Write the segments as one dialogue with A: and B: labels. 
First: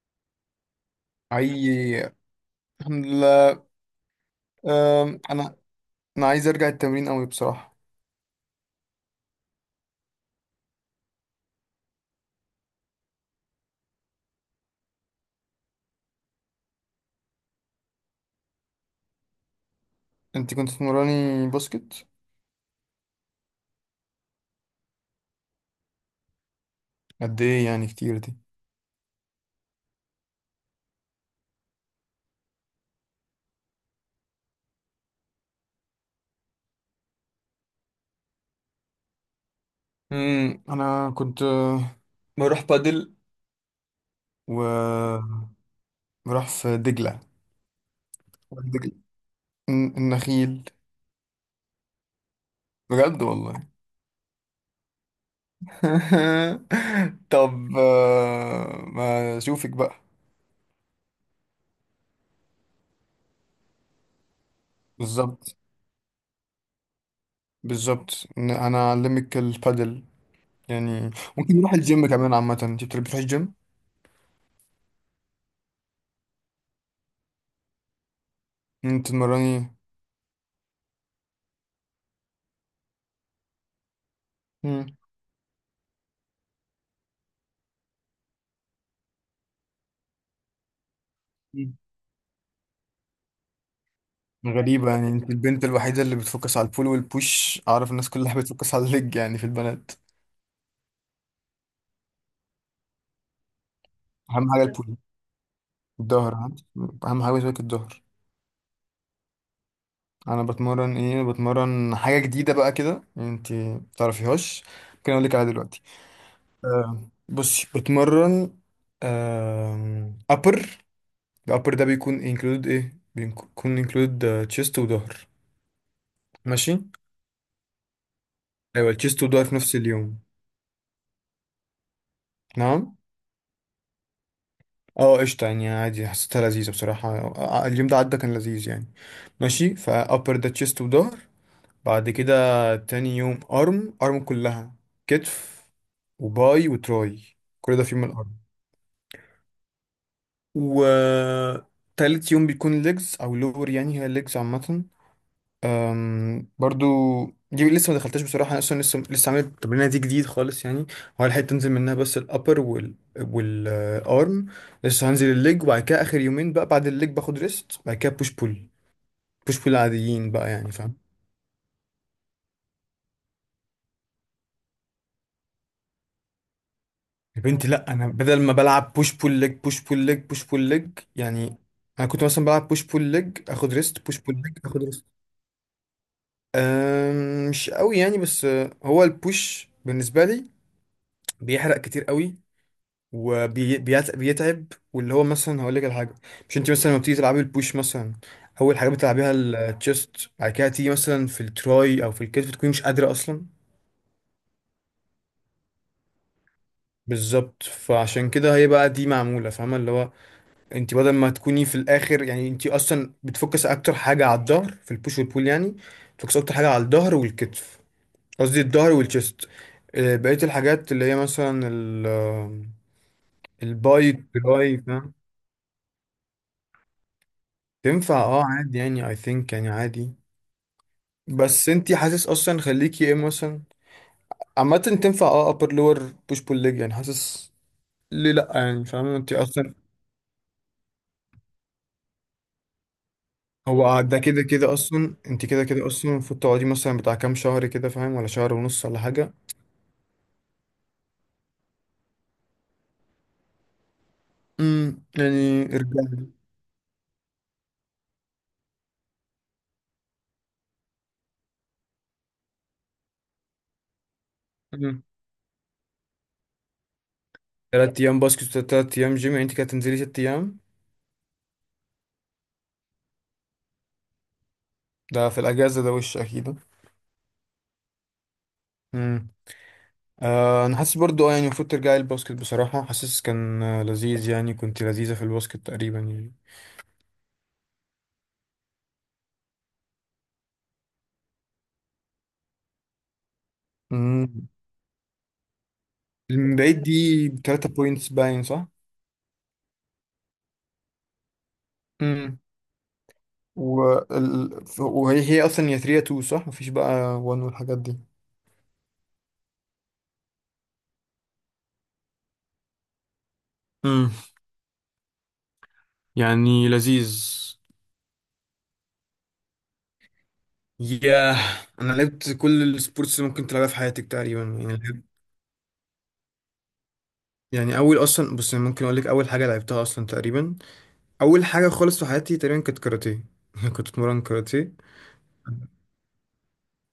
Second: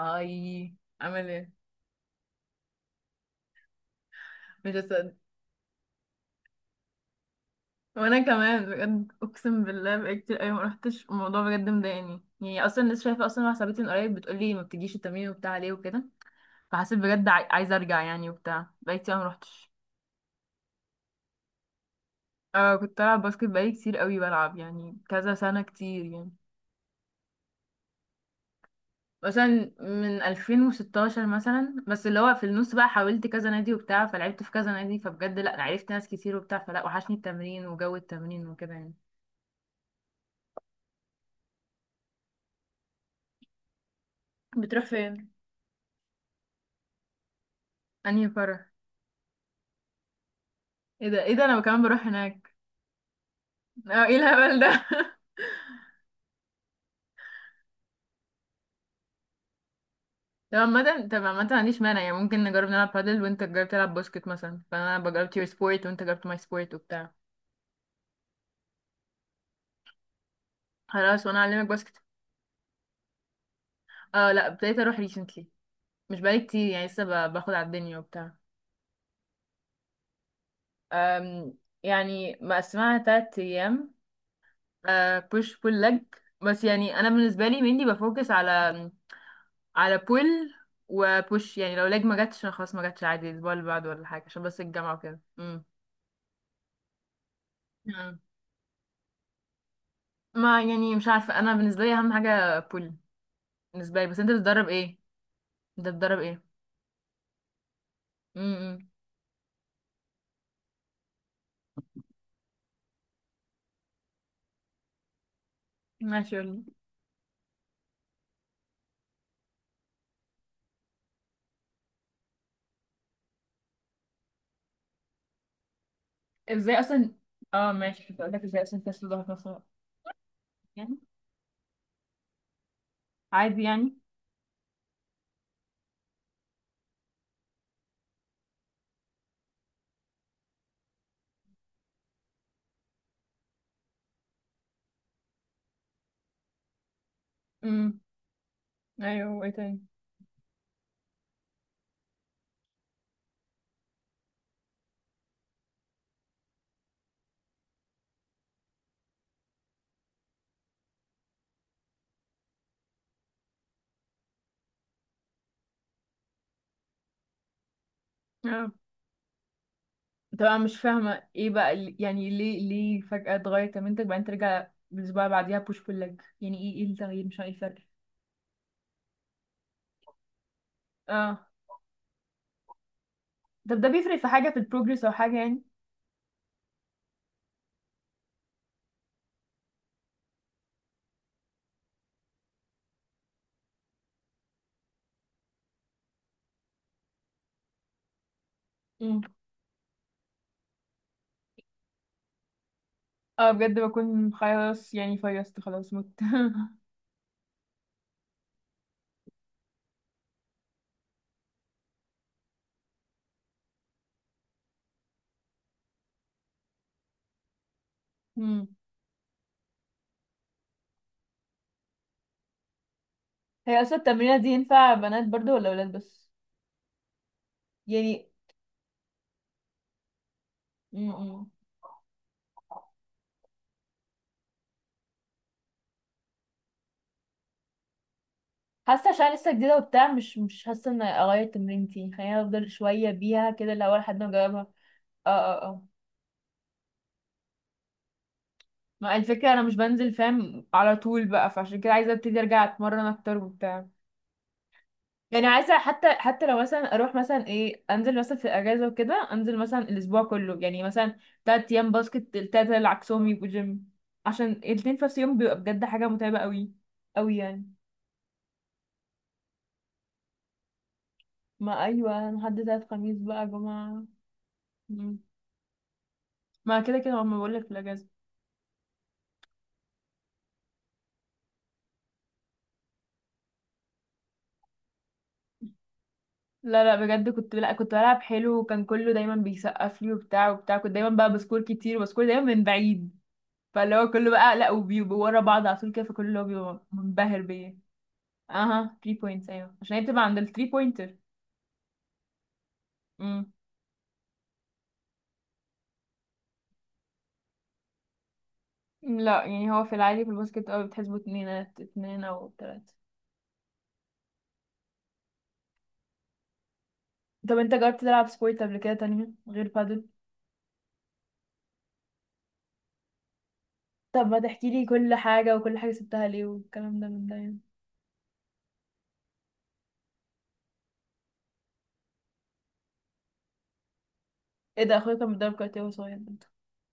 A: اي، عامل ايه؟
B: حقيقي. الحمد لله.
A: مش هصدق.
B: أم، انا انا عايز ارجع التمرين قوي بصراحه.
A: وانا كمان بجد اقسم بالله بقالي كتير قوي ما رحتش، الموضوع بجد مضايقني، يعني اصلا لسه شايفه اصلا واحده صاحبتي من قريب بتقولي ما بتجيش التمرين وبتاع ليه وكده. فحسيت بجد عايزه ارجع يعني وبتاع، بقالي كتير أوي ما رحتش.
B: انت كنت تمراني باسكت؟
A: اه كنت بلعب باسكت بقالي كتير قوي بلعب، يعني كذا سنه كتير يعني.
B: قد ايه يعني كتير دي؟
A: مثلا من 2016 مثلا، بس اللي هو في النص بقى حاولت كذا نادي وبتاع، فلعبت في كذا نادي، فبجد لا عرفت ناس كتير وبتاع، فلا وحشني التمرين وجو التمرين وكده يعني.
B: انا كنت بروح بادل
A: بتروح
B: و
A: فين؟
B: بروح في دجله.
A: انهي فرح؟
B: دجله، النخيل.
A: ايه ده ايه ده، انا كمان بروح هناك.
B: بجد والله.
A: اه ايه الهبل ده
B: طب، ما اشوفك بقى.
A: طب عامة طب عامة ما عنديش مانع يعني، ممكن نجرب نلعب بادل وانت تجرب تلعب باسكت مثلا، فانا بجربت يور
B: بالظبط،
A: سبورت وانت جربت ماي سبورت وبتاع.
B: بالظبط. إن انا اعلمك البادل يعني.
A: خلاص وانا
B: ممكن
A: اعلمك
B: نروح
A: باسكت.
B: الجيم كمان، عامه انت بتروحي الجيم؟
A: اه لا، ابتديت اروح ريسنتلي. مش بقالي كتير يعني، لسه باخد على الدنيا وبتاع.
B: انت تمرني.
A: أم يعني مقسمها تلات ايام.
B: مم.
A: أه بوش بول لج. بس يعني انا بالنسبة لي mainly بفوكس على على بول وبوش. يعني لو لاج ما جاتش أنا خلاص، ما جاتش عادي الاسبوع اللي بعده ولا حاجه، عشان بس
B: غريبة
A: الجامعه
B: يعني،
A: وكده
B: انت البنت الوحيدة اللي بتفوكس على البول والبوش. اعرف الناس
A: نعم.
B: كلها بتفوكس على الليج يعني، في البنات.
A: ما يعني مش عارفه، انا بالنسبه لي اهم حاجه بول. بالنسبه لي، بس انت
B: اهم حاجة
A: بتدرب
B: البول.
A: ايه؟ انت بتدرب
B: الظهر
A: ايه؟
B: ها؟ اهم حاجة بالنسبة لك الظهر.
A: امم.
B: انا بتمرن ايه؟ بتمرن حاجة جديدة بقى كده انت متعرفيهاش. ممكن اقول لك عليها دلوقتي.
A: ماشي قولي.
B: بصي، بتمرن ابر. الابر ده بيكون انكلود ايه؟ بيكون انكلود تشيست وظهر. ماشي.
A: ازاي اصلا؟ اه ماشي، كنت اقول لك ازاي اصلا
B: ايوه،
A: تسل
B: التشيست
A: ظهر في
B: وظهر
A: نفس
B: في
A: الوقت.
B: نفس اليوم.
A: يعني
B: نعم.
A: عادي يعني.
B: اه، قشطة يعني عادي، حسيتها لذيذة بصراحة. اليوم ده عدى كان لذيذ يعني. ماشي، فأبر ده تشيست وظهر. بعد كده تاني يوم أرم، أرم كلها: كتف وباي وتراي، كل ده في
A: امم.
B: يوم الأرم.
A: ايوه، وايه تاني؟
B: وتالت يوم بيكون ليجز أو لور، يعني هي ليجز عامة. برضو، دي لسه ما دخلتهاش بصراحه، انا اصلا لسه عامل التمرينه دي جديد خالص يعني. هو الحته تنزل منها بس الابر والارم، لسه هنزل الليج. وبعد كده اخر يومين بقى بعد الليج باخد ريست. بعد كده بوش بول،
A: اه
B: بوش بول عاديين بقى
A: طبعا
B: يعني،
A: مش
B: فاهم؟
A: فاهمة ايه بقى يعني ليه فجأة اتغير كمنتج، بعدين ترجع الأسبوع اللي بعديها بوش بول ليج، يعني ايه؟ ايه التغيير؟ مش
B: يا
A: عارفة ايه
B: بنتي
A: الفرق.
B: لا، انا بدل ما بلعب بوش بول ليج، بوش بول ليج، بوش بول ليج
A: اه
B: يعني، انا كنت مثلا بلعب بوش بول ليج، اخد
A: طب ده
B: ريست،
A: بيفرق
B: بوش
A: في
B: بول
A: حاجة في
B: ليج، اخد
A: البروجرس
B: ريست.
A: أو حاجة يعني؟
B: مش قوي يعني، بس هو البوش بالنسبه لي بيحرق كتير قوي وبيتعب. واللي هو مثلا، هقول لك على حاجه، مش انت مثلا لما بتيجي تلعبي البوش مثلا، اول حاجه بتلعبيها
A: امم.
B: التشيست، بعد كده تيجي مثلا في التراي او في الكتف تكوني مش قادره اصلا.
A: اه بجد بكون خلاص يعني، فيصت خلاص مت.
B: بالظبط، فعشان كده هي بقى دي معموله، فاهمه؟ اللي هو انت بدل ما تكوني في الاخر يعني، انت اصلا بتفكس اكتر حاجه على الظهر في البوش والبول يعني. بتفكس اكتر حاجه على الظهر والكتف، قصدي
A: امم.
B: الظهر والتشيست. بقيه الحاجات اللي هي مثلا
A: هي اصلا
B: الباي
A: التمرينه دي
B: تراي،
A: ينفع
B: فاهم.
A: بنات برضو ولا ولاد بس؟
B: تنفع
A: يعني
B: اه، عادي يعني. I think يعني عادي،
A: امم.
B: بس انتي حاسس اصلا خليكي ايه مثلا. عامة تنفع اه upper lower push pull leg يعني، حاسس ليه لأ يعني،
A: حاسه
B: فاهمة
A: عشان
B: انتي
A: لسه
B: اصلا.
A: جديده وبتاع، مش حاسه ان اغير تمرينتي، خليني افضل شويه بيها كده الاول
B: هو ده
A: لحد ما
B: كده
A: اجربها.
B: كده اصلا،
A: اه
B: انتي
A: اه
B: كده
A: اه.
B: كده اصلا المفروض تقعدي مثلا بتاع كام شهر كده، فاهم؟ ولا شهر ونص، ولا
A: ما
B: حاجة.
A: الفكرة أنا مش بنزل فاهم على طول بقى، فعشان كده عايزة ابتدي أرجع أتمرن أكتر وبتاع. يعني
B: يعني
A: عايزه حتى
B: ارجعي.
A: حتى لو مثلا اروح مثلا ايه، انزل مثلا في الاجازه وكده، انزل مثلا الاسبوع كله يعني مثلا. تلات ايام باسكت، التلاته العكسهم يبقوا جيم، عشان الاتنين
B: امم
A: في نفس اليوم بيبقى بجد حاجه متعبه قوي، قوي يعني.
B: تلات ايام باسكت، تلات ايام جيم يعني، انتي كده تنزلي 6 ايام.
A: ما ايوه لحد تلات خميس بقى يا جماعه. مم.
B: ده في الاجازة ده وش اكيد.
A: ما كده كده ما بقول لك في الاجازه.
B: امم انا حاسس برضو اه، يعني المفروض ترجعي الباسكت بصراحة. حاسس كان لذيذ يعني، كنت لذيذة في الباسكت تقريبا يعني.
A: لا لا بجد كنت، لا كنت بلعب حلو، وكان كله دايما بيسقف لي وبتاع وبتاع، كنت دايما بقى بسكور كتير وبسكور دايما من بعيد، فاللي هو كله
B: مم.
A: بقى لا، وبيبقوا ورا بعض على طول كده، فكله
B: من بعيد
A: بيبقى
B: دي
A: منبهر
B: 3
A: بيا.
B: بوينتس باين، صح؟
A: اها، 3 بوينتس، ايوه، عشان هي بتبقى عند ال 3 بوينتر.
B: امم
A: امم.
B: وهي اصلا يا 3 يا 2، صح؟ مفيش بقى 1 والحاجات دي.
A: لا يعني هو في العادي في الباسكت اه بتحسبوا اتنين اتنين او تلاتة.
B: امم يعني لذيذ.
A: طب انت جربت تلعب سبورت قبل كده تانية غير بادل؟
B: ياه، انا لعبت كل السبورتس اللي ممكن تلعبها في حياتك
A: طب ما
B: تقريبا
A: تحكي
B: يعني،
A: لي
B: لعبت
A: كل حاجة، وكل حاجة سبتها ليه والكلام ده من ده يعني.
B: يعني. اول اصلا، بص أنا ممكن اقول لك اول حاجه لعبتها اصلا تقريبا، اول حاجه خالص في حياتي تقريبا كانت كاراتيه. كنت اتمرن كاراتيه.
A: ايه ده، اخويا كان بيتدرب كاراتيه وهو صغير برضه.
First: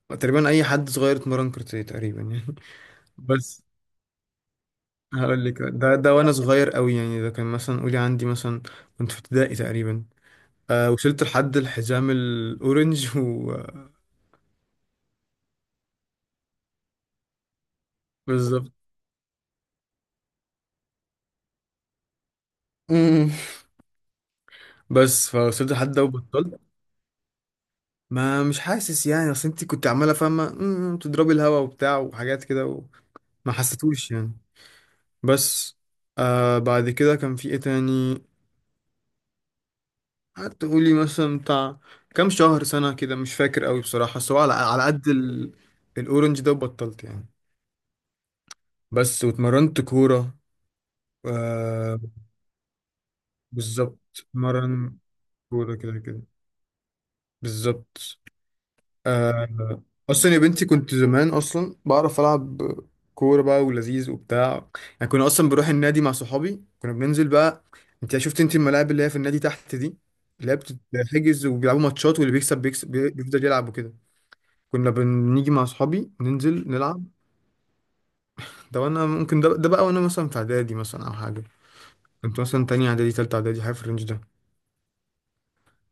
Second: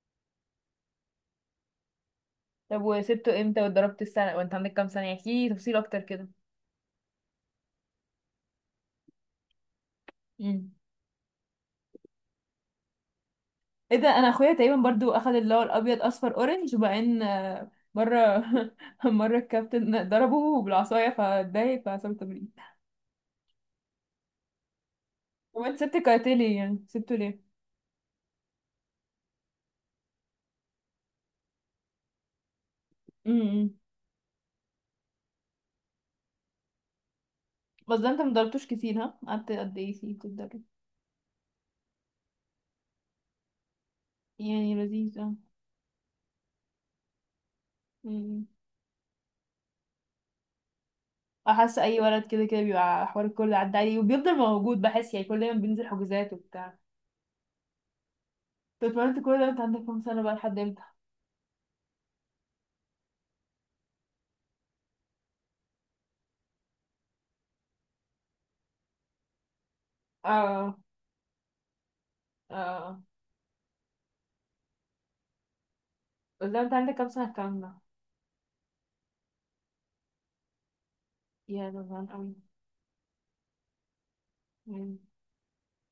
B: تقريبا اي حد صغير اتمرن كاراتيه تقريبا يعني.
A: طب وسبته امتى؟
B: بس
A: واتدربت السنة وانت عندك كام سنة؟
B: هقول
A: احكي
B: لك،
A: لي تفصيل
B: ده
A: اكتر
B: ده
A: كده.
B: وانا صغير قوي يعني، ده كان مثلا قولي عندي مثلا كنت في ابتدائي تقريبا.
A: امم.
B: وصلت لحد الحزام الاورنج و
A: ايه ده، انا اخويا تقريبا برضو اخد اللي هو الابيض اصفر اورنج، وبعدين مرة.
B: بالظبط.
A: مرة الكابتن ضربه بالعصاية فاتضايق، فعصام تمرين.
B: امم بس فوصلت
A: وانت
B: لحد
A: سبت
B: ده
A: الكاراتيه ليه؟
B: وبطلت.
A: يعني سبته ليه؟
B: ما مش حاسس يعني، اصل انت كنت عماله فاهمه تضربي الهوا وبتاع وحاجات كده وما
A: امم.
B: حسيتوش يعني. بس بعد كده كان في ايه
A: بس ده
B: تاني؟
A: انت مضربتوش كتير ها، قعدت قد ايه فيه بتتدرب؟
B: قعدت قولي مثلا بتاع كام شهر سنه كده، مش فاكر قوي بصراحه. بس هو على
A: يعني
B: على قد
A: لذيذ اه.
B: الاورنج ده وبطلت يعني.
A: امم.
B: بس، واتمرنت كورة.
A: احس اي
B: آه
A: ولد كده كده بيبقى حوار الكل عدى عليه،
B: بالظبط،
A: وبيفضل موجود
B: مرن
A: بحس يعني، كل دايما
B: كورة
A: بينزل
B: كده كده.
A: حجوزات وبتاع.
B: بالظبط.
A: طب اتمرنت كل ده انت
B: آه
A: عندك كام سنه
B: أصلا
A: بقى
B: يا
A: لحد
B: بنتي
A: امتى؟
B: كنت زمان أصلا بعرف ألعب كورة بقى، ولذيذ وبتاع يعني. كنا أصلا بروح النادي مع صحابي، كنا بننزل بقى. أنت شفت أنت الملاعب اللي هي في النادي تحت دي، اللي هي
A: اه
B: بتتحجز وبيلعبوا ماتشات، واللي بيكسب بيكسب،
A: اه.
B: بيفضل يلعب وكده. كنا بنيجي مع صحابي
A: بس ده
B: ننزل
A: انت عندك
B: نلعب.
A: كام سنه الكلام ده؟
B: ده وأنا ممكن ده بقى وأنا مثلا في إعدادي مثلا أو حاجة،
A: يا ده زمان قوي.
B: كنت مثلا تانية إعدادي تالتة إعدادي، حاجة في الرينج ده.
A: مم.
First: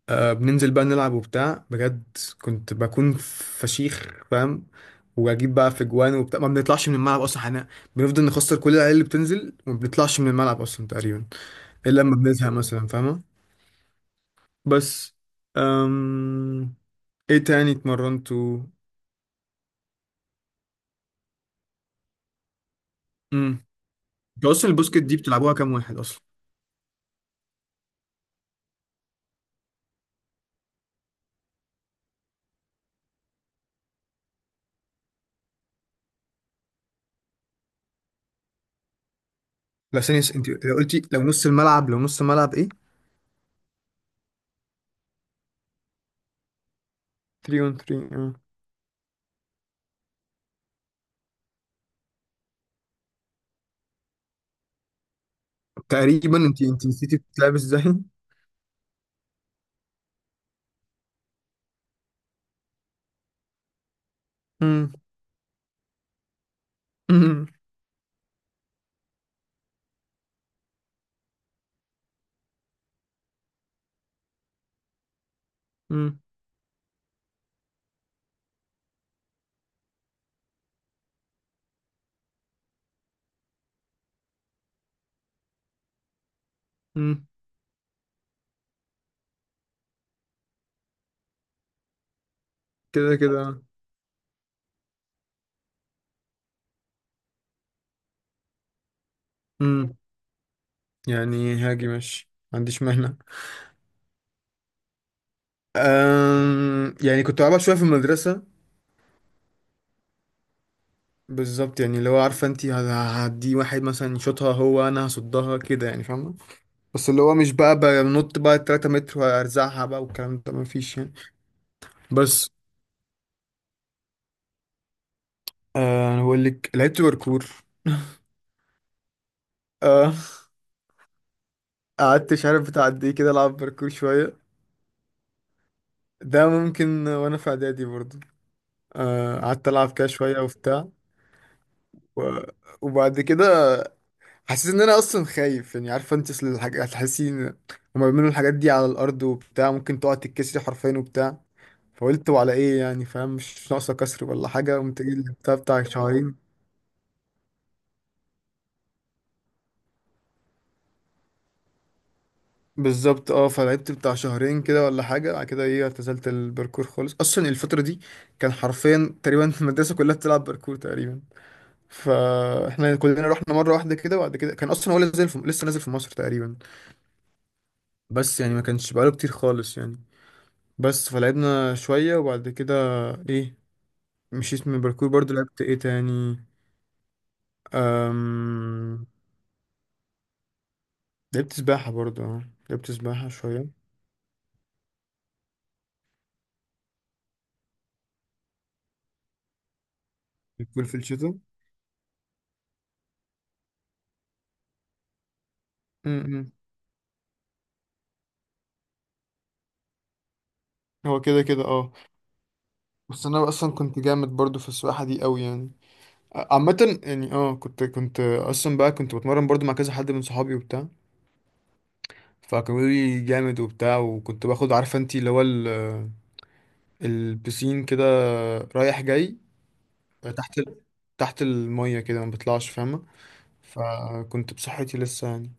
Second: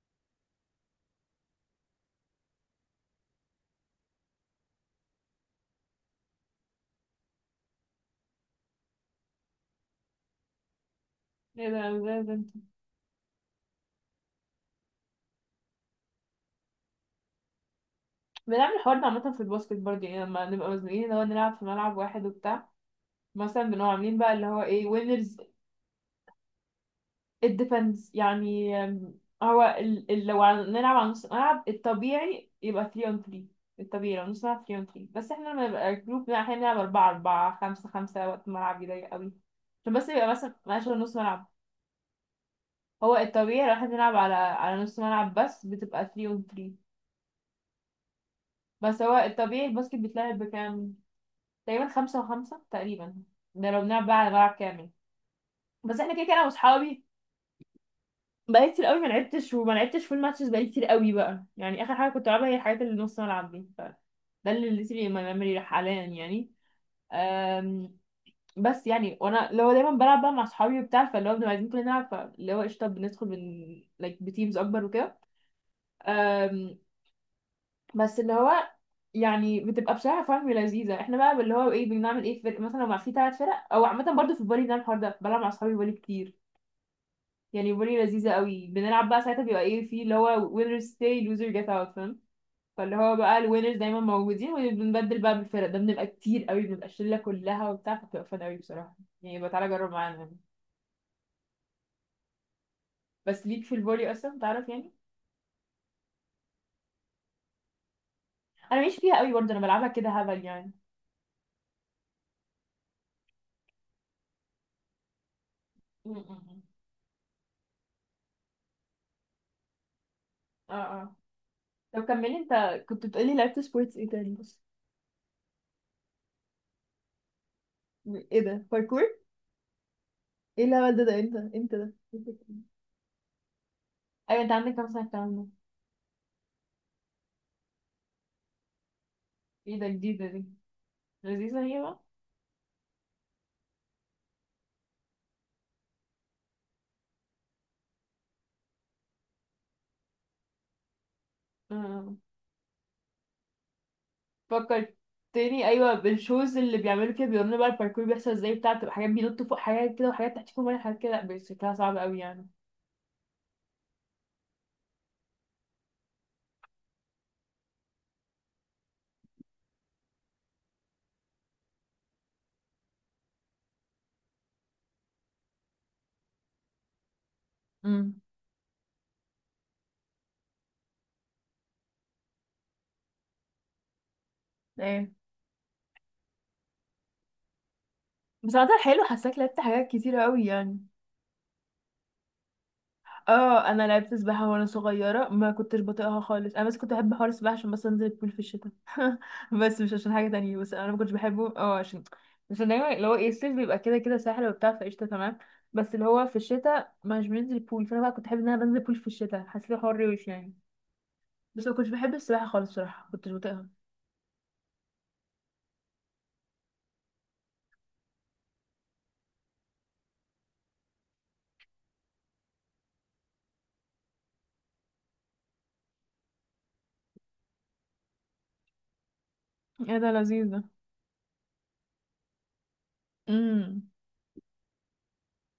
B: بننزل بقى نلعب وبتاع بجد. كنت بكون فشيخ فاهم، واجيب بقى في جوان وبتاع، ما بنطلعش من الملعب اصلا احنا، بنفضل نخسر كل العيال اللي بتنزل وما بنطلعش من الملعب اصلا تقريبا
A: ايه ده
B: الا لما
A: ده انت.
B: بنزهق مثلا، فاهمه. بس أم... ايه تاني اتمرنتوا؟
A: بنعمل الحوار ده عامة في الباسكت برضه، يعني لما نبقى مزنوقين اللي هو نلعب في ملعب واحد وبتاع. مثلا
B: امم
A: بنبقى عاملين بقى اللي
B: انتوا
A: هو
B: اصلا
A: ايه
B: البوسكت دي
A: وينرز.
B: بتلعبوها كام واحد اصلا؟
A: it depends يعني، هو لو نلعب على نص ملعب الطبيعي يبقى 3 on 3. الطبيعي لو نص ملعب 3 on 3، بس احنا لما نبقى جروب احنا بنلعب 4 4 5 5، وقت الملعب يضيق قوي، عشان
B: لا
A: بس
B: ثانيه،
A: يبقى
B: انت
A: مثلا
B: لو
A: ماشي
B: قلتي
A: نص ملعب.
B: لو نص الملعب ايه؟
A: هو الطبيعي لو احنا بنلعب على على نص ملعب بس بتبقى 3 on 3.
B: 3 on 3، اه.
A: بس هو الطبيعي الباسكت بيتلعب بكام؟ تقريبا 5 و5 تقريبا، ده لو بنلعب بقى على ملعب كامل. بس احنا كده كده
B: تقريبا
A: انا
B: انت،
A: واصحابي،
B: نسيتي بتلعب ازاي.
A: بقالي كتير قوي ما لعبتش، وما لعبتش فول ماتشز بقالي كتير قوي بقى يعني، اخر حاجه كنت العبها هي الحاجات اللي نص ملعب دي، ف ده اللي اللي
B: امم
A: سيبي ما ميموري حاليا يعني.
B: امم
A: أم، بس يعني وانا اللي هو دايما بلعب بقى مع اصحابي وبتاع، فاللي هو بنبقى عايزين كلنا نلعب، فاللي هو قشطه بندخل من like بتيمز اكبر وكده. أم، بس اللي هو، يعني بتبقى بصراحه فاهم لذيذه، احنا بقى اللي هو ايه، بنعمل ايه في فرق مثلا لو مع في ثلاث فرق او عامه برضو في الفولي، بنعمل الحوار ده، بلعب مع اصحابي فولي كتير
B: امم
A: يعني، فولي لذيذة قوي بنلعب بقى. ساعتها بيبقى ايه في اللي هو winners stay loser get out فاهم، فاللي
B: كده
A: هو بقى
B: كده.
A: الوينرز دايما موجودين، وبنبدل بقى بالفرق ده، بنبقى كتير قوي، بنبقى الشلة كلها وبتاع، فبتبقى فن قوي بصراحة. يعني يبقى تعالى جرب
B: امم
A: معانا يعني.
B: يعني هاجي ماشي، ما عنديش مانع.
A: بس ليك في الفولي اصلا تعرف يعني؟
B: يعني كنت بلعبها شويه في المدرسه.
A: انا ماليش فيها قوي برضه، انا بلعبها كده هبل يعني.
B: بالظبط، يعني اللي هو عارفه انت، هدي واحد مثلا يشوطها هو انا هصدها كده يعني، فاهمه.
A: م.
B: بس اللي هو مش بقى بنط بقى 3 متر وارزعها بقى والكلام ده، ما
A: اه
B: فيش يعني.
A: اه. طب كملي،
B: بس
A: انت كنت بتقولي لعبت سبورتس ايه تاني بس؟
B: انا بقول لك لعبت باركور.
A: ايه ده باركور؟
B: أه...
A: ايه الهبل ده، ده امتى ده؟
B: قعدت مش عارف بتاع قد ايه كده العب باركور شويه.
A: ايوه انت عندك كام سنة الكلام ده؟
B: ده ممكن وانا في اعدادي برضه. قعدت
A: ايه ده
B: العب كده
A: جديدة
B: شويه
A: دي،
B: وبتاع.
A: لذيذة هي بقى.
B: و... وبعد كده حسيت ان انا اصلا خايف يعني، عارفه انت اصل هتحسين، هما بيعملوا الحاجات دي على الارض وبتاع، ممكن تقعد تتكسري حرفيا وبتاع.
A: آه.
B: فقلت وعلى ايه يعني، فاهم؟ مش ناقصه كسر ولا حاجه. قمت جاي لعبتها
A: فكرتني
B: بتاع
A: ايوه
B: شهرين.
A: بالشوز اللي بيعملوا كده بيورينا بقى الباركور بيحصل ازاي بتاع، بتبقى حاجات بينطوا فوق حاجات كده، وحاجات تحت فوق حاجات كده، لا شكلها صعب قوي يعني.
B: بالظبط اه، فلعبت بتاع شهرين كده ولا حاجه. بعد كده ايه، اعتزلت الباركور خالص اصلا الفتره دي. كان حرفيا تقريبا المدرسه كلها بتلعب باركور تقريبا، فاحنا كلنا رحنا مره واحده كده. وبعد كده كان اصلا هو لسه نازل في مصر تقريبا،
A: امم.
B: بس يعني ما كانش بقاله كتير خالص يعني. بس فلعبنا شوية وبعد كده ايه، مشيت من الباركور.
A: ايه
B: برضو لعبت ايه تاني؟
A: بس عامة حلو،
B: أم...
A: حاساك لعبت حاجات كتير قوي يعني.
B: لعبت سباحة برضو اه، لعبت سباحة
A: اه
B: شوية.
A: انا لعبت سباحة وانا صغيرة، ما كنتش بطيقها خالص، انا بس كنت بحب حوار السباحة عشان بس انزل البول في الشتاء. بس مش عشان حاجة تانية، بس
B: بتكون
A: انا ما
B: في
A: كنتش
B: الشتاء.
A: بحبه، اه عشان، عشان دايما اللي هو ايه، الصيف بيبقى كده كده ساحل وبتاع، فقشطة تمام. بس اللي هو في
B: م-م.
A: الشتاء مش بننزل البول، فانا بقى كنت بحب ان انا بنزل البول في الشتاء، حسيت حوار روش يعني.
B: هو كده كده
A: بس ما كنتش
B: اه.
A: بحب السباحة خالص صراحة،
B: بس
A: كنتش
B: انا
A: بطيقها.
B: اصلا كنت جامد برضو في السباحة دي قوي يعني. عامة يعني اه، كنت اصلا بقى كنت بتمرن برضو مع كذا حد من صحابي وبتاع، فكانوا بيقولوا لي جامد وبتاع. وكنت باخد عارفة انتي اللي هو البسين كده رايح جاي
A: ايه ده لذيذ
B: تحت
A: ده.
B: ال- تحت المية كده، ما بطلعش فاهمة.
A: امم.
B: فكنت بصحتي لسه يعني.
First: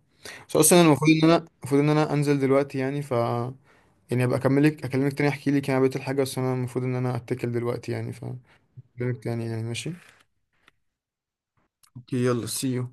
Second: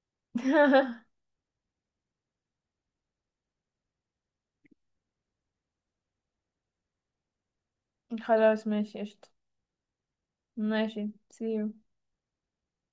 B: بس اصلا انا المفروض ان انا انزل دلوقتي يعني، يعني ابقى اكلمك تاني، احكي لك يعني بقيت الحاجه. بس انا المفروض ان انا اتكل دلوقتي يعني،
A: خلاص ماشي
B: فاكلمك
A: قشطة.
B: تاني يعني. ماشي،
A: ماشي، سيو.
B: اوكي، يلا سي يو.